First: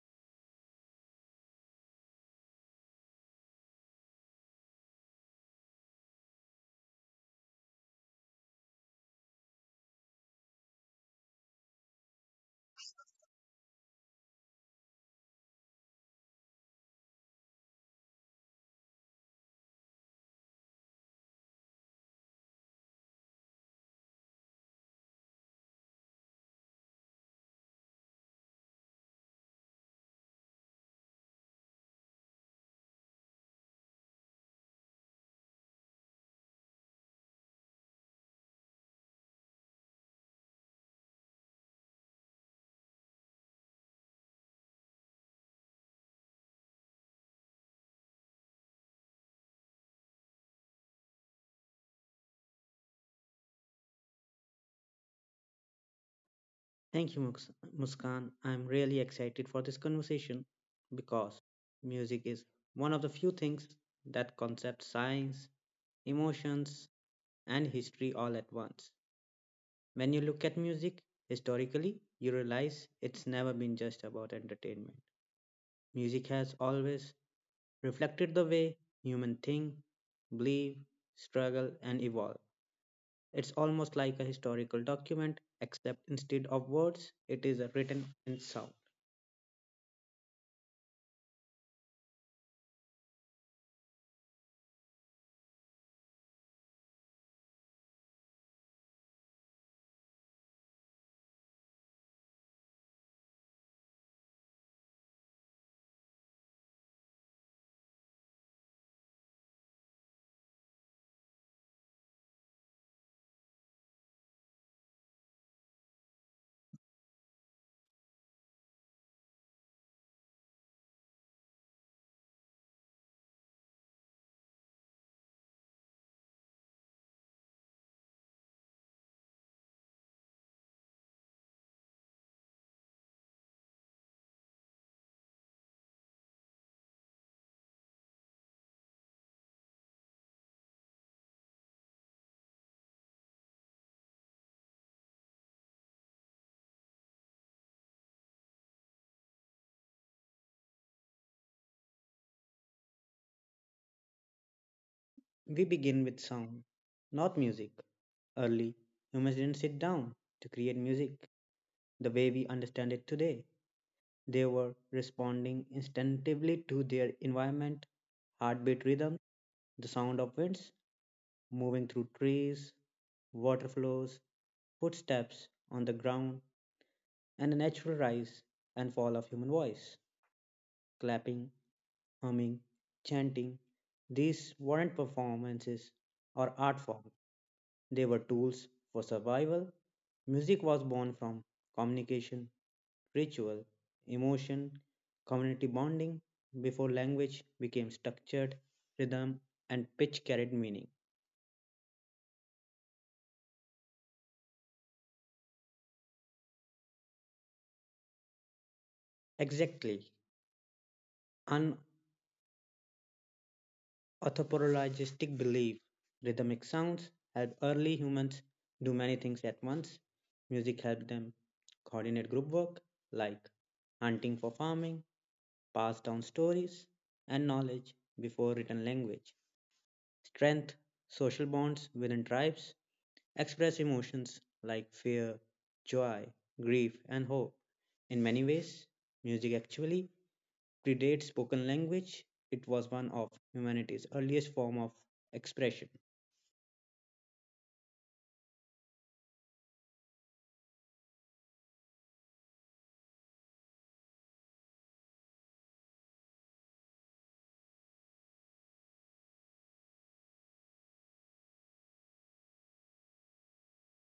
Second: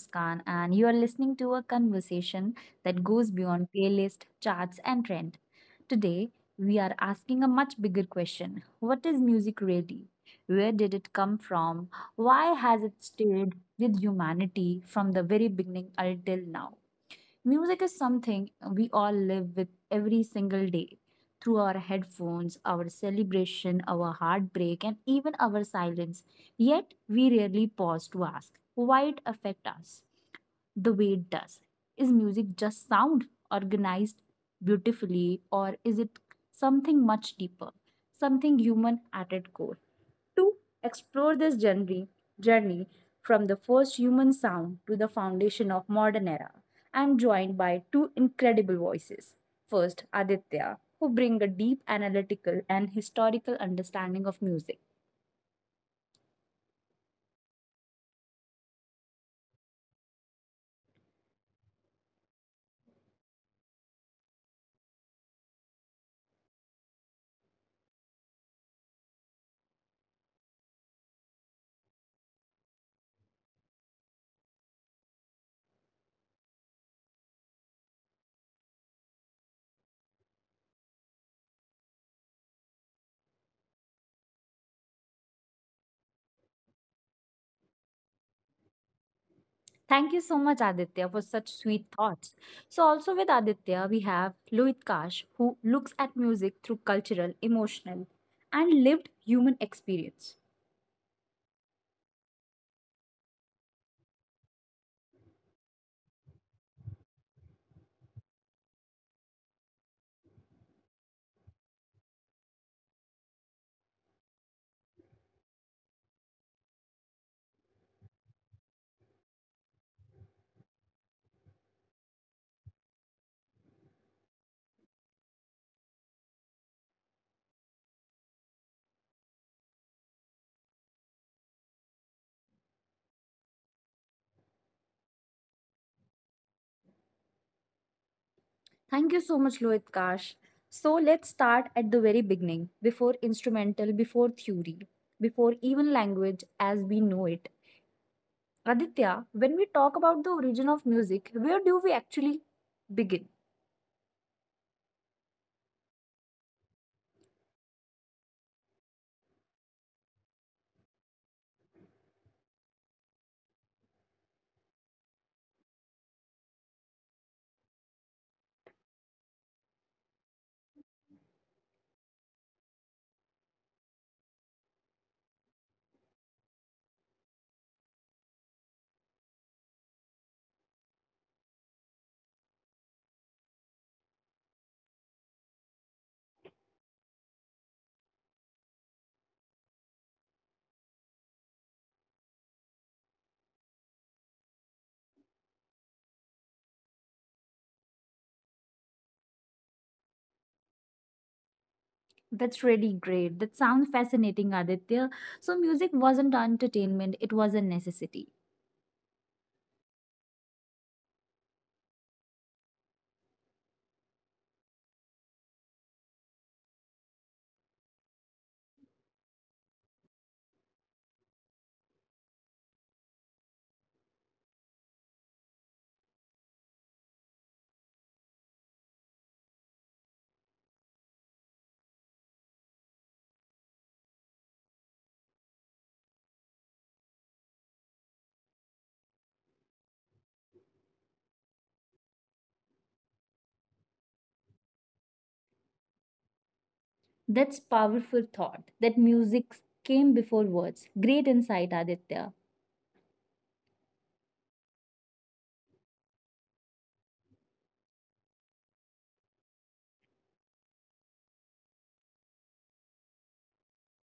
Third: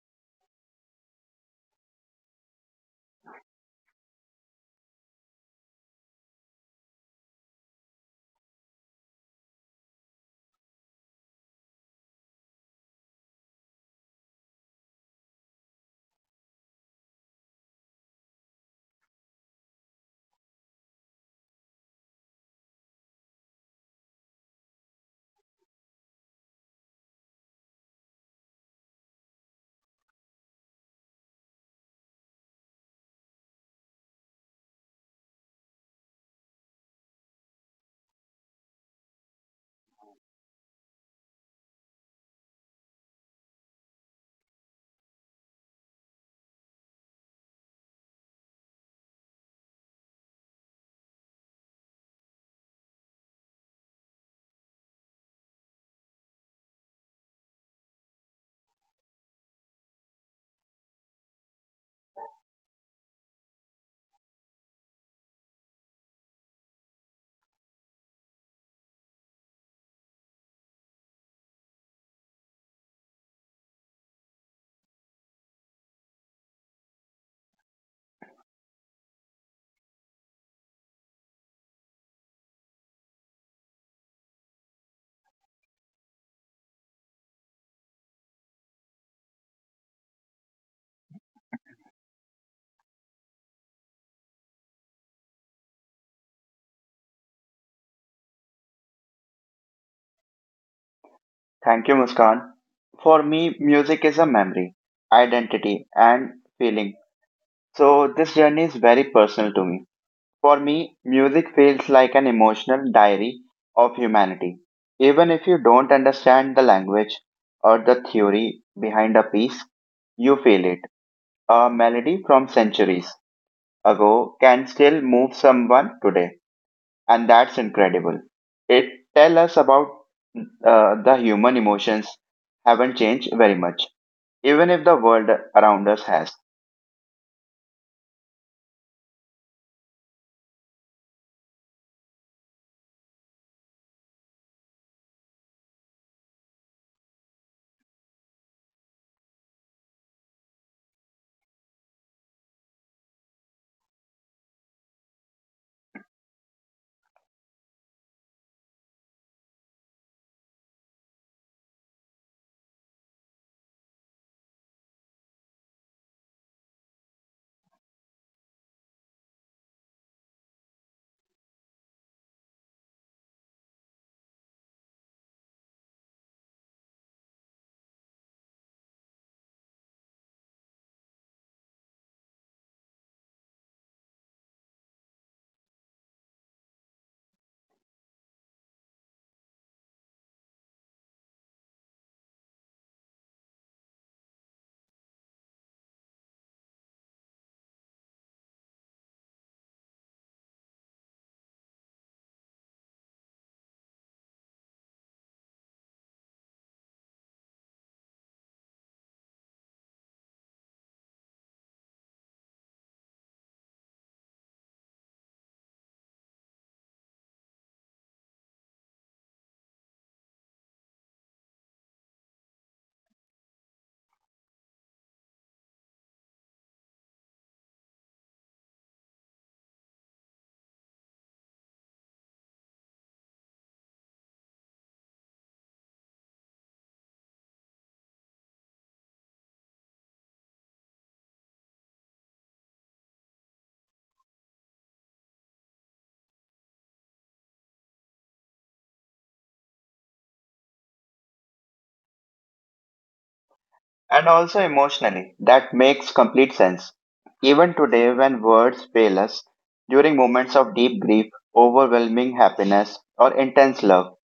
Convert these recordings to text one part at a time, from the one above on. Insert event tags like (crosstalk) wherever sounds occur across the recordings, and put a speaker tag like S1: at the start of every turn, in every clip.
S1: Muskan, and you are listening to a conversation that goes beyond playlist, charts, and trend. Today, we are asking a much bigger question. What is music really? Where did it come from? Why has it stayed with humanity from the very beginning until now? Music is something we all live with every single day through our headphones, our celebration, our heartbreak, and even our silence. Yet, we rarely pause to ask why it affects us the way it does. Is music just sound organized beautifully, or is it something much deeper, something human at its core? To explore this journey from the first human sound to the foundation of modern era. I'm joined by two incredible voices. First, Aditya, who bring a deep analytical and historical understanding of music.
S2: Thank you, Muskan. I'm really excited for this conversation because music is one of the few things that concepts, science, emotions, and history all at once. When you look at music historically, you realize it's never been just about entertainment. Music has always reflected the way human think, believe, struggle, and evolve. It's almost like a historical document, except instead of words, it is written in sound.
S1: Thank you so much, Aditya, for such sweet thoughts. So, also with Aditya, we have Loit Kash, who looks at music through cultural, emotional, and lived human experience.
S3: Thank you, Muskan. For me, music is a memory, identity, and feeling. So, this journey is very personal to me. For me, music feels like an emotional diary of humanity. Even if you don't understand the language or the theory behind a piece, you feel it. A melody from centuries ago can still move someone today and that's incredible. It tell us about the human emotions haven't changed very much, even if the world around us has.
S1: Thank you so much, Lohit Kash. So let's start at the very beginning, before instrumental, before theory, before even language as we know it. Aditya, when we talk about the origin of music, where do we actually begin?
S2: We begin with sound, not music. Early humans didn't sit down to create music the way we understand it today. They were responding instinctively to their environment, heartbeat rhythm, the sound of winds moving through trees, water flows, footsteps on the ground, and the natural rise and fall of human voice, clapping, humming, chanting. These weren't performances or art forms. They were tools for survival. Music was born from communication, ritual, emotion, community bonding, before language became structured, rhythm, and pitch carried meaning.
S1: That's really great. That sounds fascinating, Aditya. So, music wasn't entertainment, it was a necessity.
S2: Exactly. Unauthoritaristic belief. Rhythmic sounds helped early humans do many things at once. Music helped them coordinate group work, like hunting for farming, pass down stories and knowledge before written language. Strength, social bonds within tribes, express emotions like fear, joy, grief, and hope. In many ways, music actually predates spoken language. It was one of humanity's earliest form of expression.
S1: That's powerful thought that music came before words. Great insight, Aditya.
S3: And also emotionally, that makes complete sense. Even today, when words fail us, during moments of deep grief, overwhelming happiness, or intense love,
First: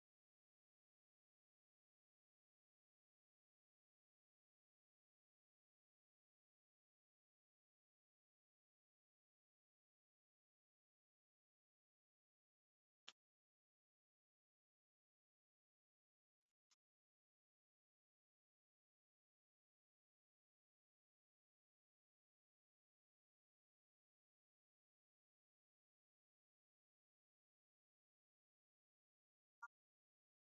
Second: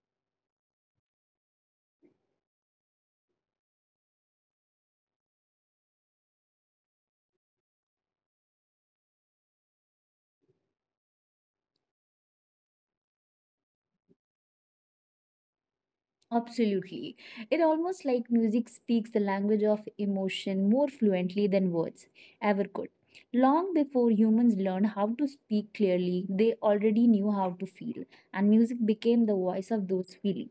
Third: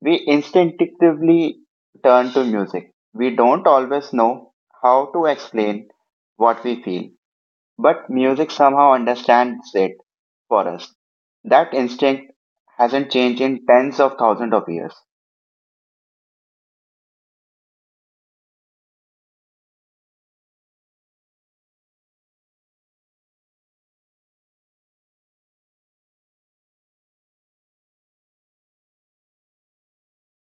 S3: we instinctively turn to music. We don't always know how to explain what we feel, but music somehow understands it for us. That instinct hasn't changed in tens of thousands of years.
S1: Absolutely. It almost like music speaks the language of emotion more fluently than words ever could. Long before humans learned how to speak clearly, they already knew how to feel, and music became the voice of those feelings.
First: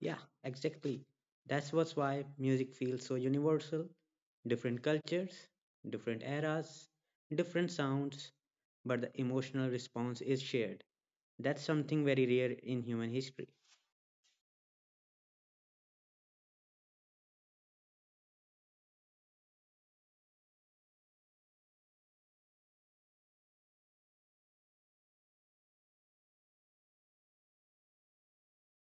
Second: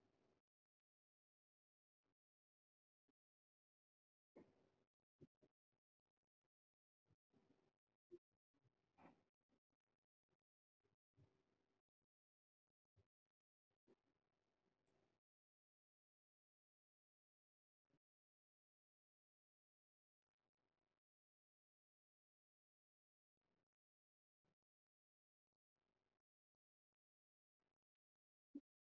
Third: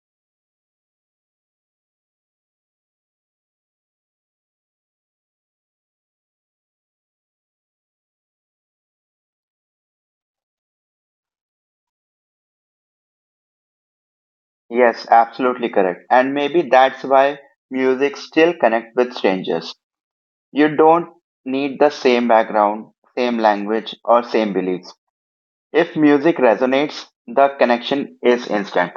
S2: Yeah, exactly. That's what's why music feels so universal. Different cultures, different eras, different sounds, but the emotional response is shared. That's something very rare in human history.
S3: Yes, absolutely correct. And maybe that's why music still connects with strangers. You don't need the same background, same language, or same beliefs. If music resonates, the connection is instant,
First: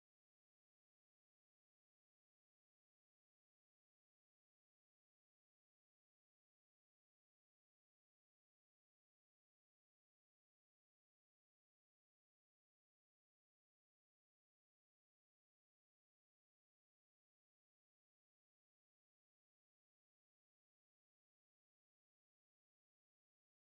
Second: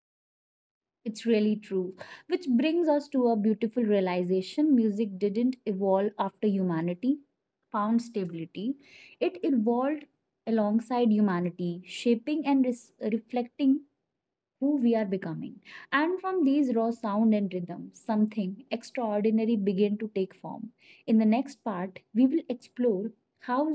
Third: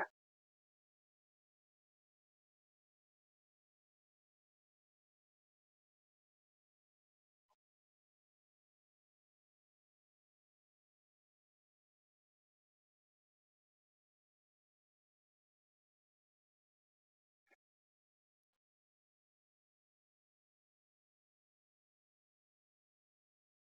S1: It's really true. Which brings us to a beautiful realization music didn't evolve after humanity found stability, it evolved alongside humanity, shaping and reflecting who we are becoming. And from these raw sound and rhythm, something extraordinary begin to take form. In the next part, we will explore how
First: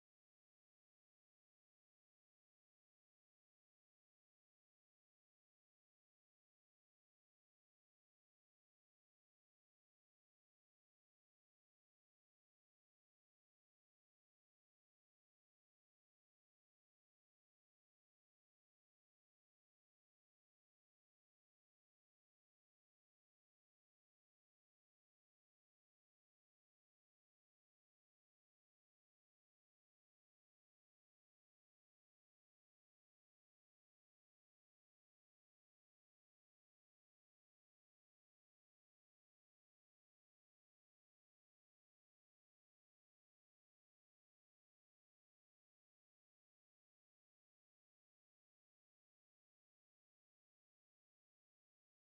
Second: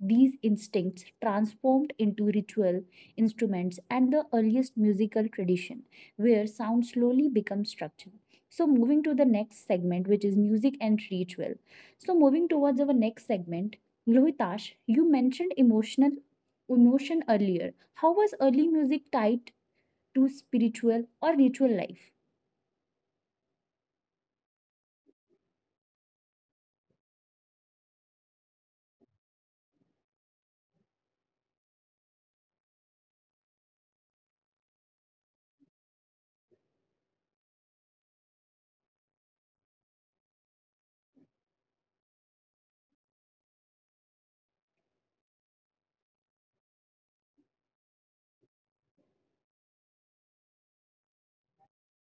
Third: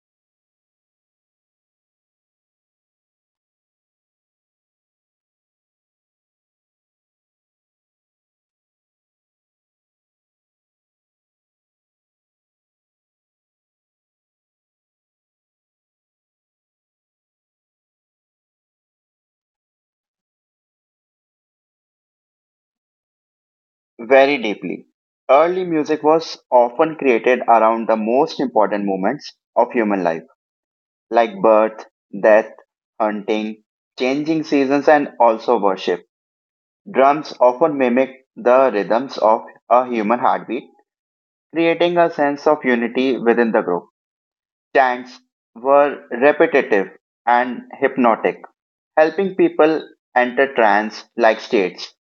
S1: these instincts transformed into ritual instruments and the earliest musical tradition, where sound slowly becomes structure. So, moving to the next segment, which is music and ritual. So, moving towards our next segment, Lohitash, you mentioned emotion earlier. How was early music tied to spiritual or ritual life?
S3: very deeply. Early music was often created around the most important moments of human life, like birth, death, hunting, changing seasons, and also worship. Drums often mimic the rhythms of a human heartbeat, creating a sense of unity within the group. Chants were repetitive and hypnotic, helping people enter trance like states.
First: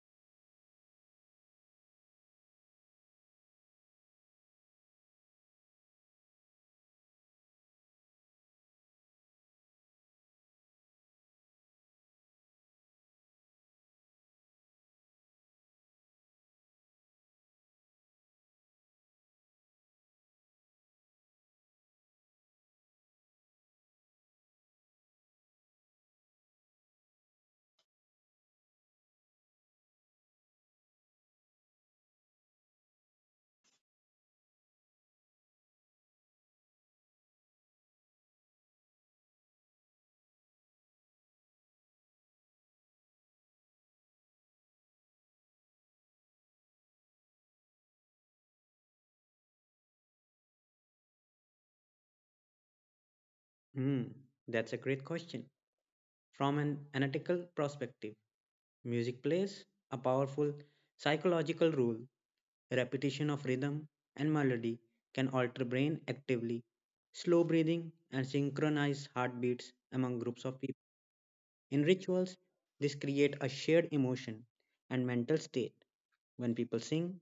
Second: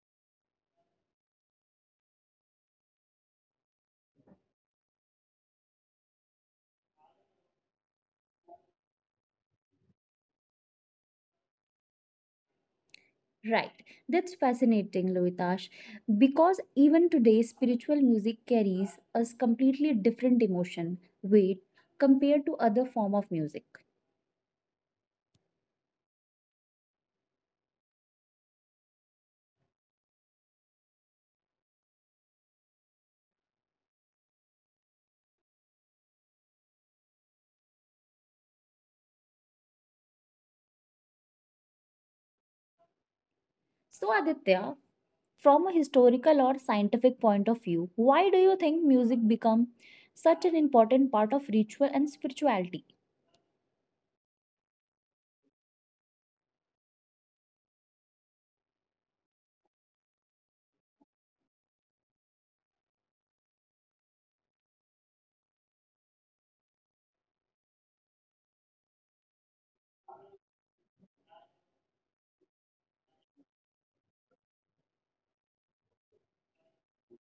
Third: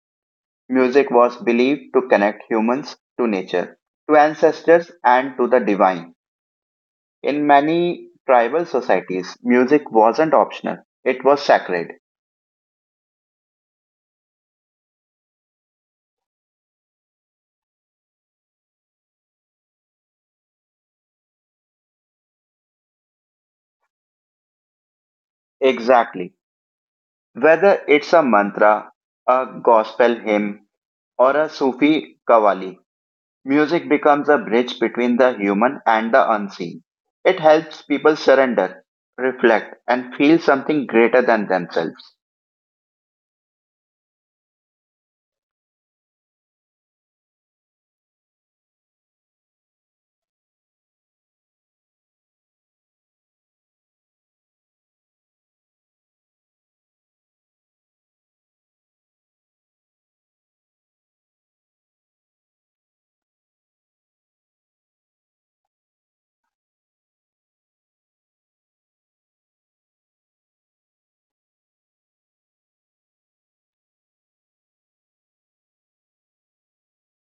S3: Music was believed to connect humans to nature, to ancestors, and to the divine. In many tribal societies, music wasn't optional, it was sacred.
S1: Right, that's fascinating, Lohitash, because even today, spiritual music carries a completely different emotion weight compared to other form of music.
S3: Exactly. Whether it's a mantra, a gospel hymn, or a Sufi kawali, music becomes a bridge between the human and the unseen. It helps people surrender, reflect, and feel something greater than themselves.
S1: So, Aditya, from a historical or scientific point of view, why do you think music become such an important part of ritual and spirituality?
S2: Hmm, that's a great question. From an analytical perspective, music plays a powerful psychological role. Repetition of rhythm and melody can alter brain actively. Slow breathing and synchronized heartbeats among groups of people. In rituals, this create a shared emotion and mental state. When people sing,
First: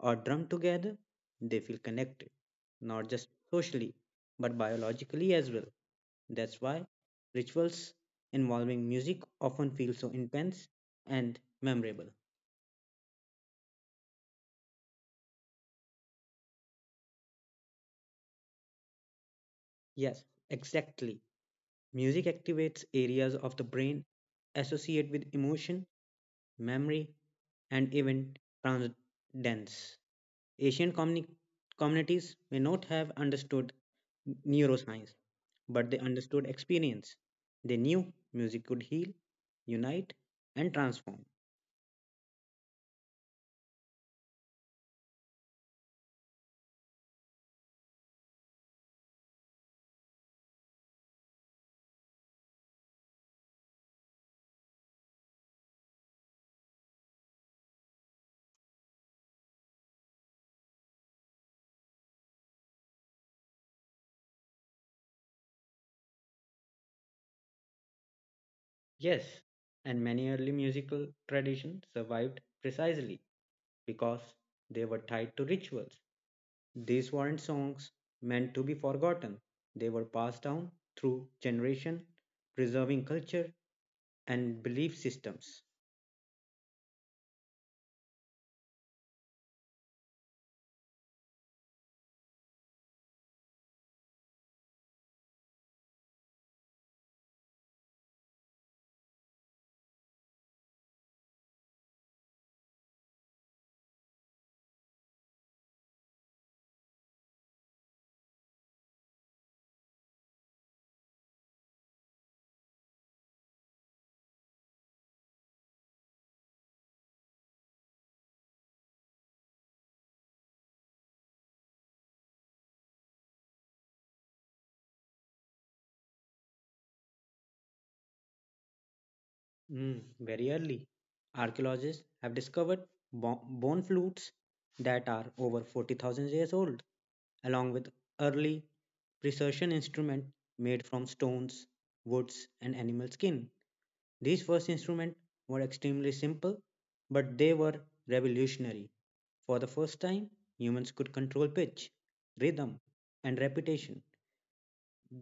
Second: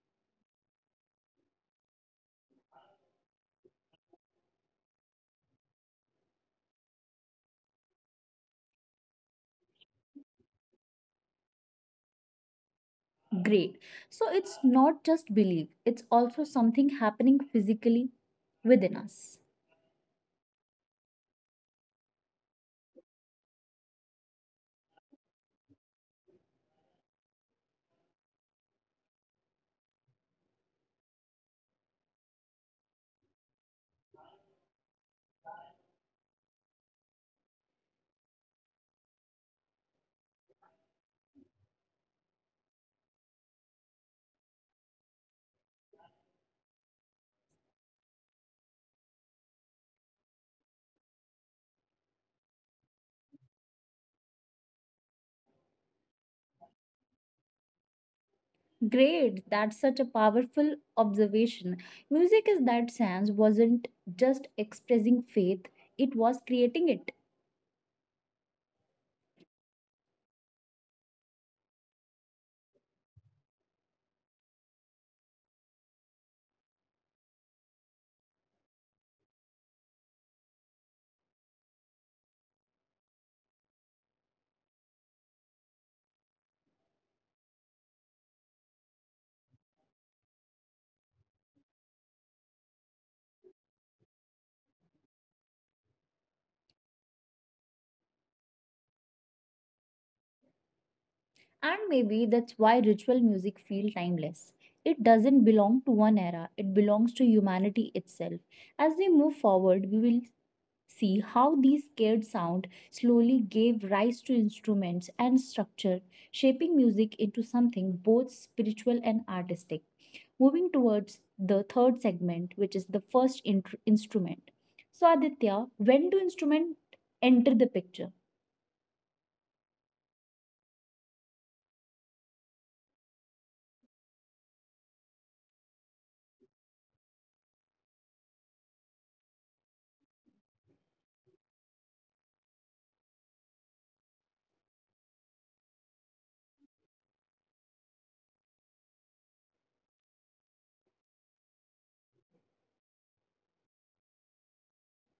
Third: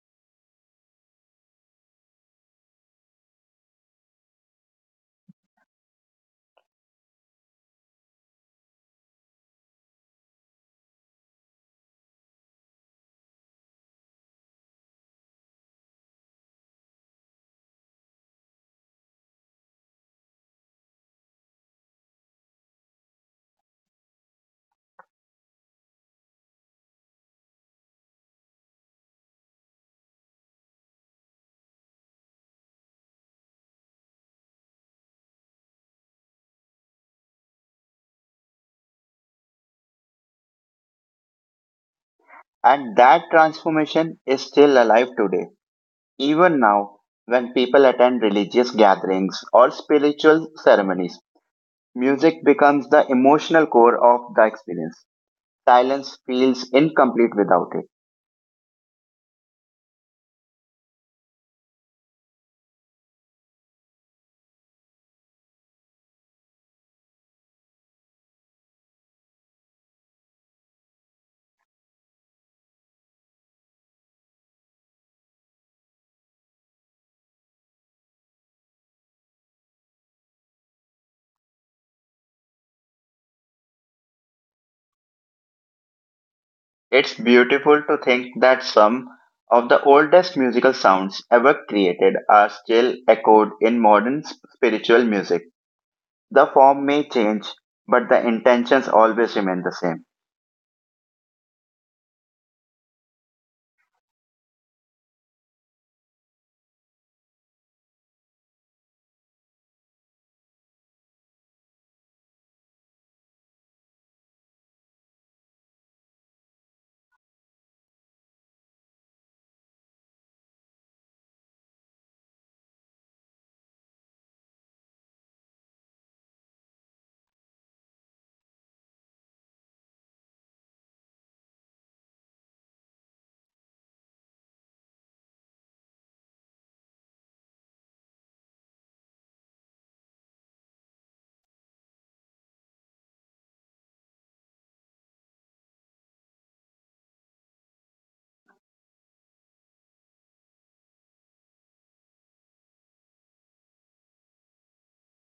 S2: or drum together, they feel connected, not just socially, but biologically as well. That's why rituals involving music often feel so intense and memorable.
S1: Great. So, it's not just belief; it's also something happening physically within us.
S2: Yes, exactly. Music activates areas of the brain associated with emotion, memory, and even transcendence. Asian communi- Communities may not have understood neuroscience, but they understood experience. They knew music could heal, unite, and transform.
S3: And that transformation is still alive today, even now when people attend religious gatherings or spiritual ceremonies. Music becomes the emotional core of the experience. Silence feels incomplete without it.
S1: Great, that's such a powerful observation. Music in that sense wasn't just expressing faith, it was creating it.
S2: Yes, and many early musical traditions survived precisely because they were tied to rituals. These weren't songs meant to be forgotten, they were passed down through generation, preserving culture and belief systems.
S3: It's beautiful to think that some of the oldest musical sounds ever created are still echoed in modern spiritual music. The form may change, but the intentions always remain the same.
S1: And maybe that's why ritual music feels timeless. It doesn't belong to one era, it belongs to humanity itself. As we move forward, we will see how these scared sound slowly gave rise to instruments and structure, shaping music into something both spiritual and artistic. Moving towards the third segment, which is the first instrument. So, Aditya, when do instruments enter the picture?
S2: Very early, archaeologists have discovered bone flutes that are over 40,000 years old, along with early precision instruments made from stones, woods, and animal skin. These first instruments were extremely simple, but they were revolutionary. For the first time, humans could control pitch, rhythm, and repetition.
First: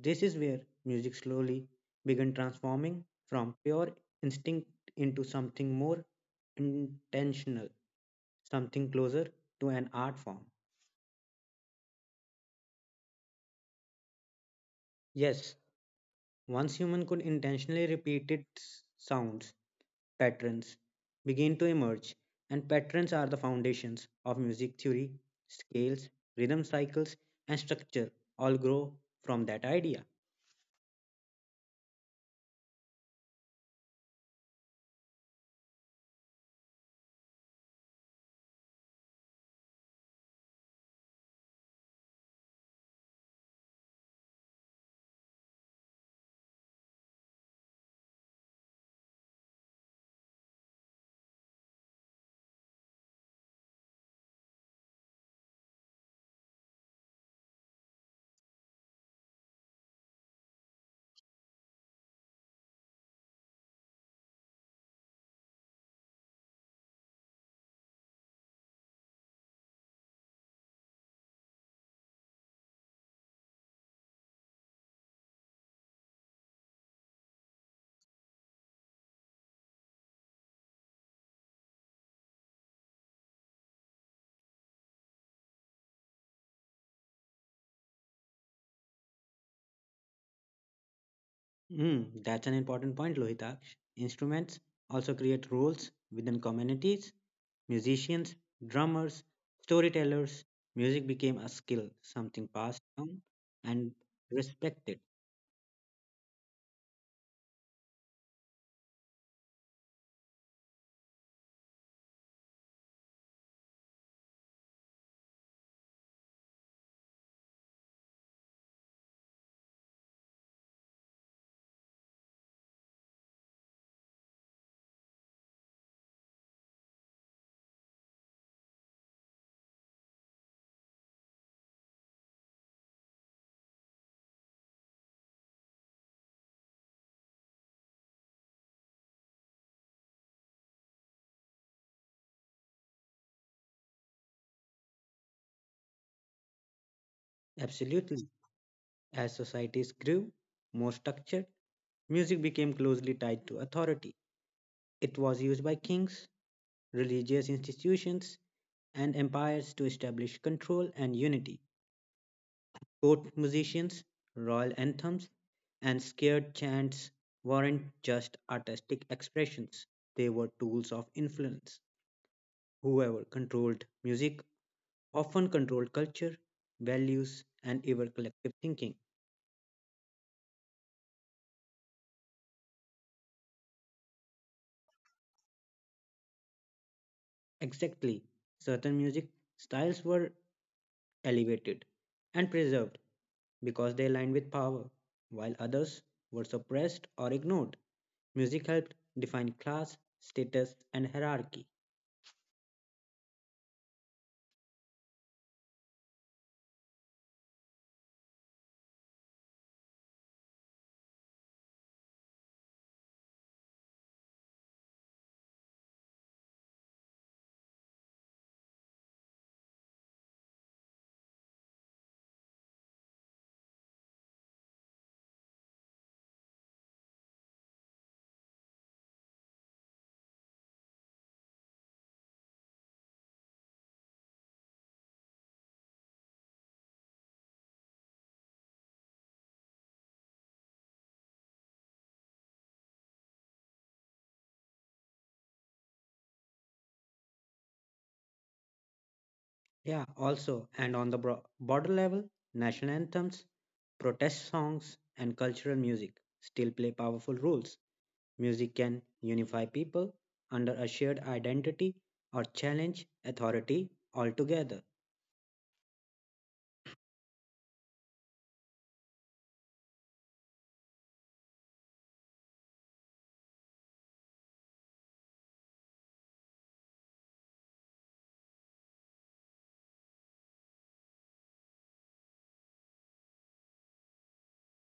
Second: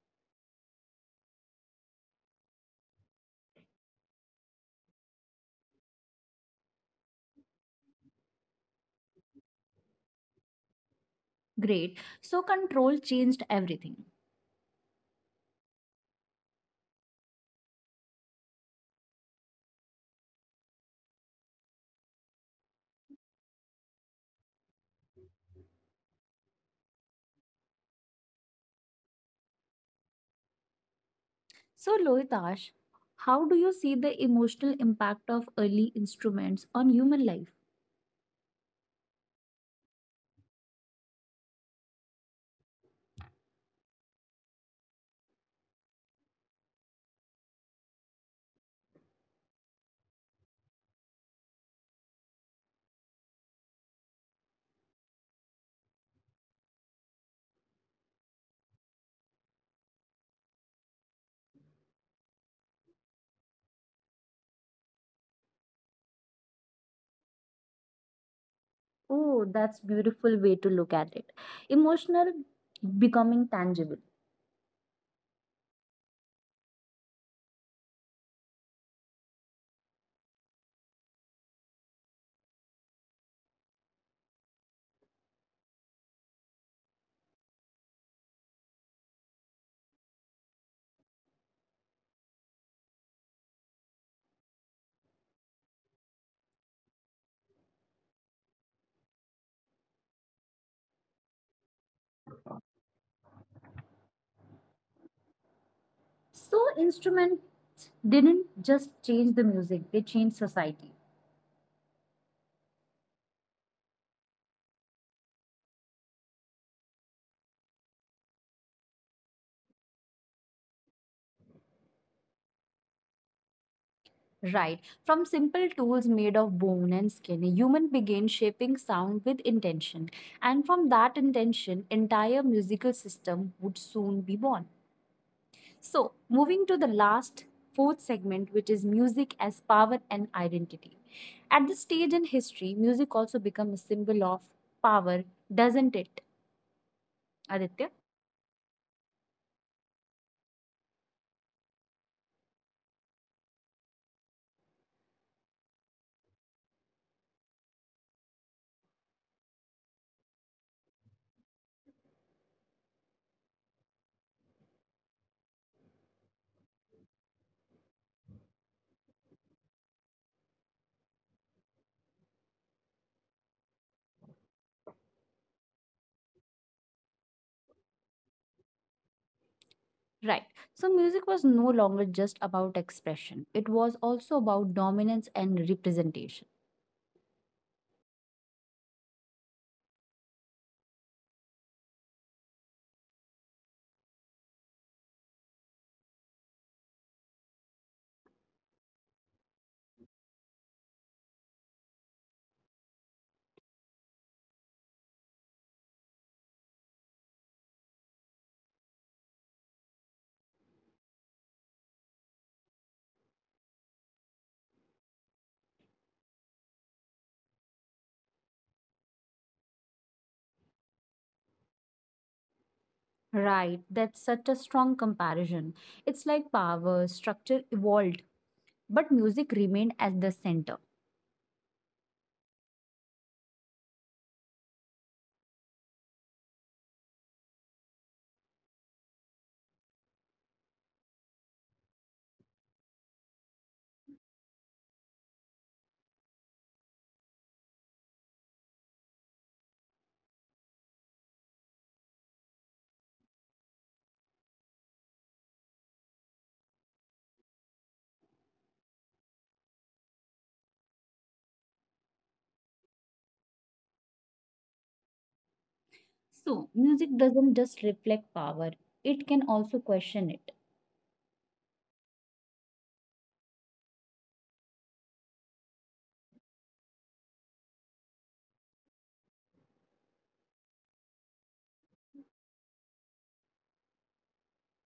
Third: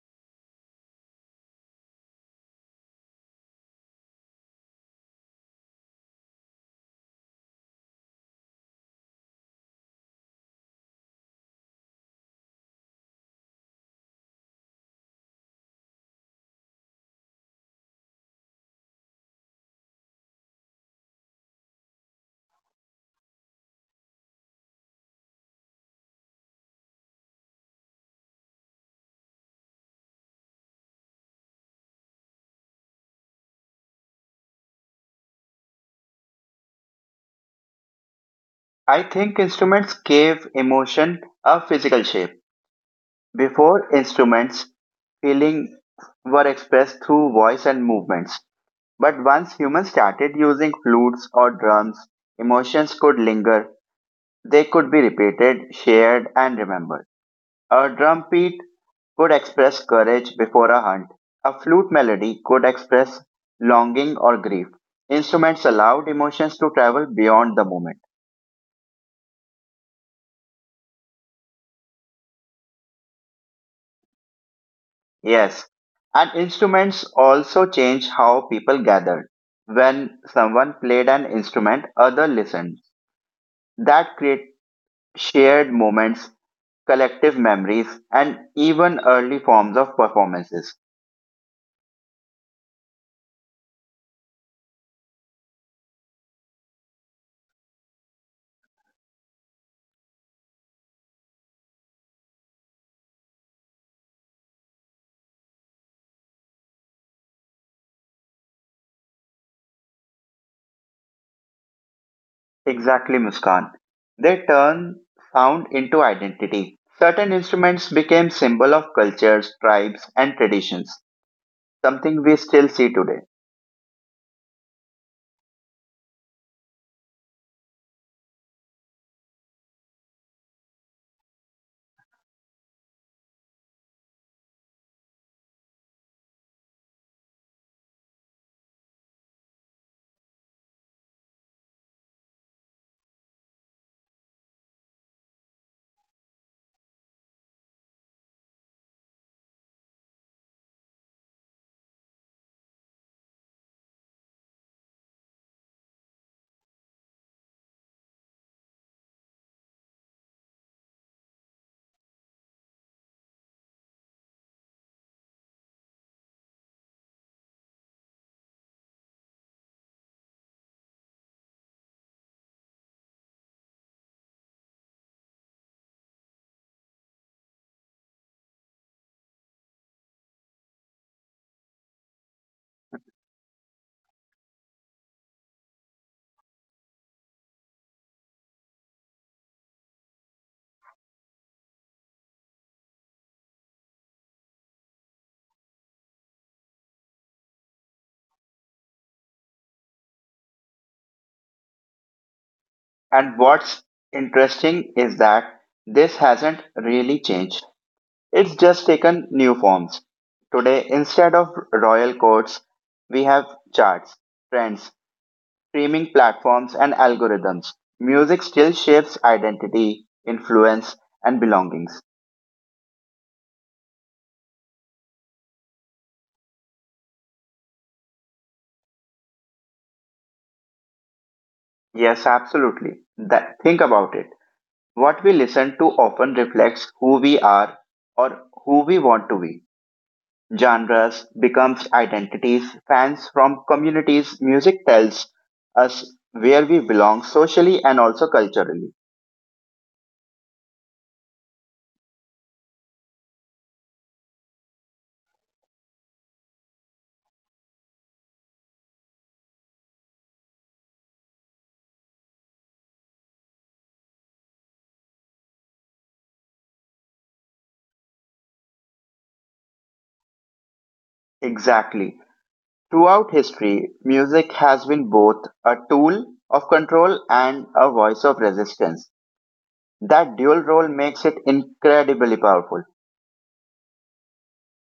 S2: This is where music slowly began transforming from pure instinct into something more intentional, something closer to an art form.
S1: Great. So, control changed everything.
S2: Yes, once human could intentionally repeat its sounds, patterns begin to emerge, and patterns are the foundations of music theory, scales, rhythm cycles, and structure all grow from that idea.
S1: So, Lohitash, how do you see the emotional impact of early instruments on human life?
S3: I think instruments gave emotion a physical shape. Before instruments, feeling were expressed through voice and movements. But once humans started using flutes or drums, emotions could linger. They could be repeated, shared, and remembered. A drumbeat could express courage before a hunt. A flute melody could express longing or grief. Instruments allowed emotions to travel beyond the moment.
S1: Oh, that's beautiful way to look at it. Emotional becoming tangible.
S3: Yes, and instruments also changed how people gathered. When someone played an instrument, others listened. That created shared moments, collective memories, and even early forms of performances.
S2: That's an important point, Lohitaksh. Instruments also create roles within communities. Musicians, drummers, storytellers. Music became a skill, something passed down and respected.
S1: So instruments didn't just change the music, they changed society.
S3: Exactly, Muskan. They turn sound into identity. Certain instruments became symbol of cultures, tribes, and traditions, something we still see today.
S1: Right. From simple tools made of bone and skin, a human began shaping sound with intention. And from that intention, entire musical system would soon be born. So, moving to the last fourth segment, which is music as power and identity. At this stage in history, music also becomes a symbol of power, doesn't it, Aditya?
S2: Absolutely. As societies grew more structured, music became closely tied to authority. It was used by kings, religious institutions, and empires to establish control and unity. Court musicians, royal anthems, and scared chants weren't just artistic expressions, they were tools of influence. Whoever controlled music often controlled culture, values, and even collective thinking.
S1: Right. So, music was no longer just about expression, it was also about dominance and representation.
S2: Exactly, certain music styles were elevated and preserved because they aligned with power, while others were suppressed or ignored. Music helped define class, status, and hierarchy.
S3: And what's interesting is that this hasn't really changed. It's just taken new forms. Today, instead of royal courts, we have charts, trends, streaming platforms, and algorithms. Music still shapes identity, influence, and belongings.
S1: Right, that's such a strong comparison. It's like power, structure evolved, but music remained at the center.
S3: Yes, absolutely. That, think about it. What we listen to often reflects who we are or who we want to be. Genres becomes identities, fans from communities, music tells us where we belong socially and also culturally.
S2: Yeah, also, and on the border level, national anthems, protest songs, and cultural music still play powerful roles. Music can unify people under a shared identity or challenge authority altogether.
S1: So, music doesn't just reflect power, it can also question it.
S3: Exactly. Throughout history, music has been both a tool of control and a voice of resistance. That dual role makes it incredibly powerful.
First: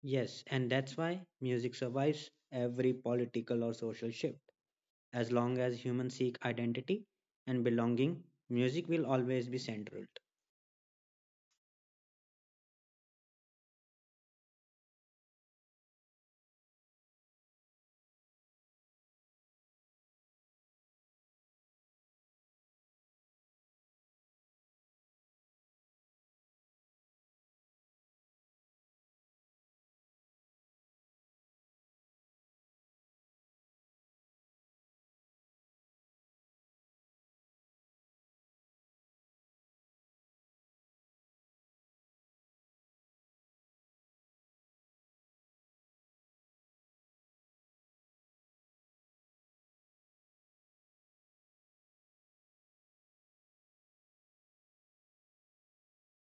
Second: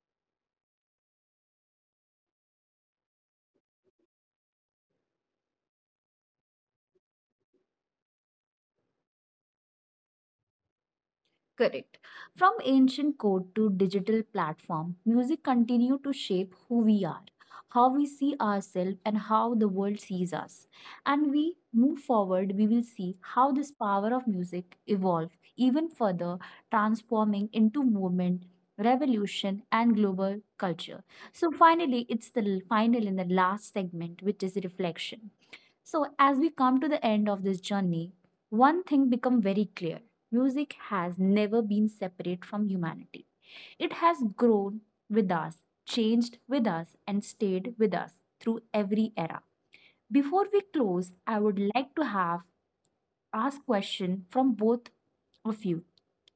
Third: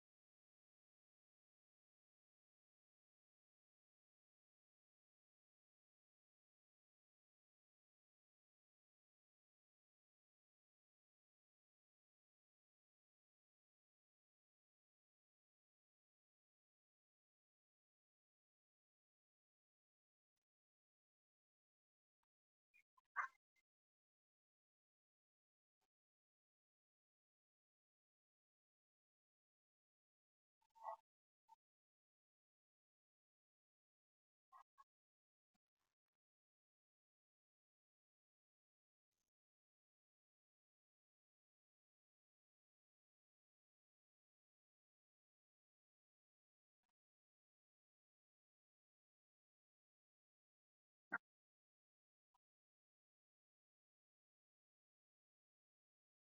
S2: Yes, and that's why music survives every political or social shift. As long as humans seek identity and belonging, music will always be central.
S1: Correct. From ancient code to digital platform, music continue to shape who we are, how we see ourselves and how the world sees us. And we move forward, we will see how this power of music evolve even further, transforming into movement, revolution and global culture. So finally, it's the final in the last segment which is reflection. So, as we come to the end of this journey, one thing become very clear. Music has never been separate from humanity. It has grown with us, changed with us, and stayed with us through every era. Before we close, I would like to have ask question from both of you.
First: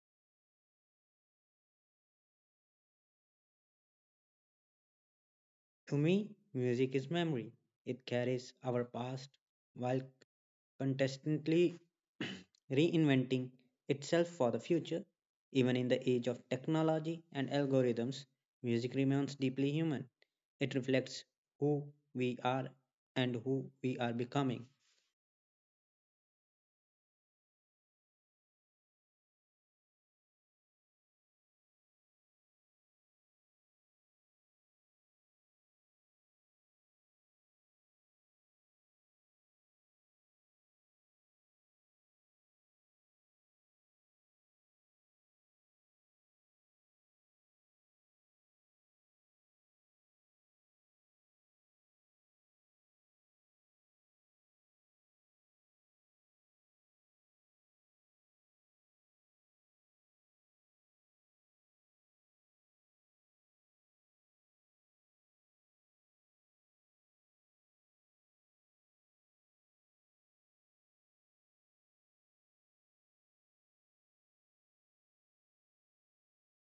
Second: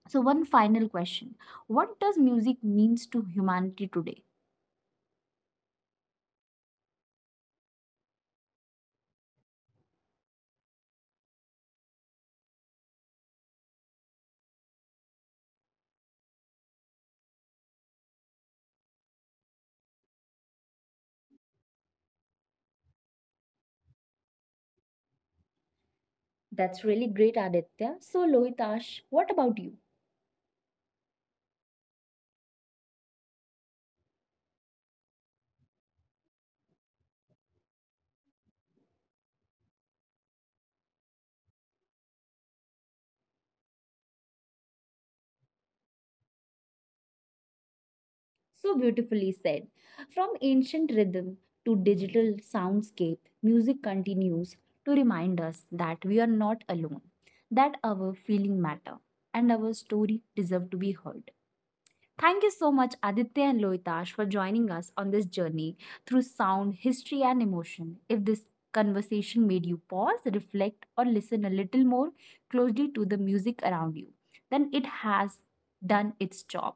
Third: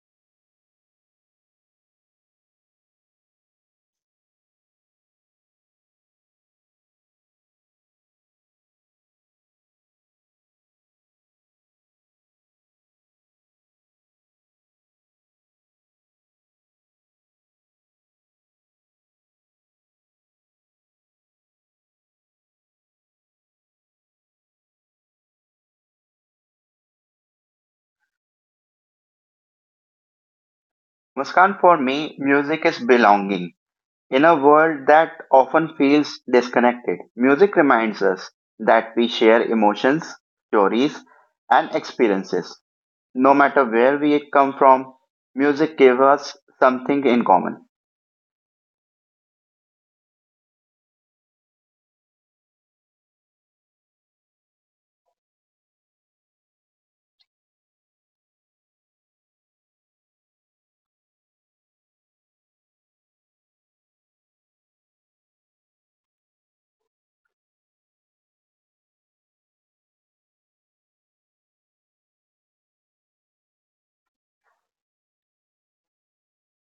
S1: So one final question. What does music means to humanity today?
S2: To me, music is memory. It carries our past while constantly (clears throat) reinventing itself for the future. Even in the age of technology and algorithms, music remains deeply human. It reflects who we are and who we are becoming.
S1: That's really great, Aditya. So Lohitash, what about you?
S3: Muskan, for me, music is belonging. In a world that often feels disconnected, music reminds us that we share emotions, stories, and experiences. No matter where we come from, music gives us something in common.
S1: So beautifully said. From ancient rhythm to digital soundscape, music continues to remind us that we are not alone, that our feeling matter and our story deserve to be heard. Thank you so much Aditya and Loitash for joining us on this journey through sound, history and emotion. If this conversation made you pause, reflect or listen a little more closely to the music around you, then it has done its job.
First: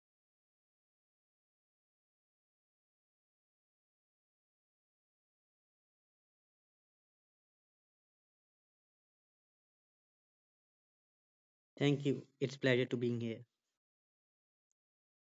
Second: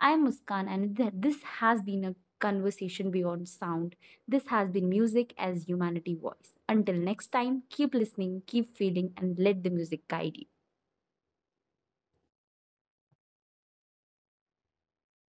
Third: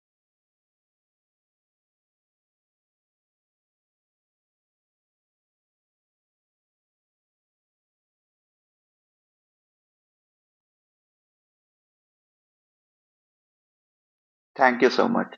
S1: I'm Muskan, and this has been a conversation beyond sound. This has been music as humanity voice. Until next time, keep listening, keep feeling, and let the music guide you.
S2: Thank you. It's pleasure to being here.
S3: Thank you so much.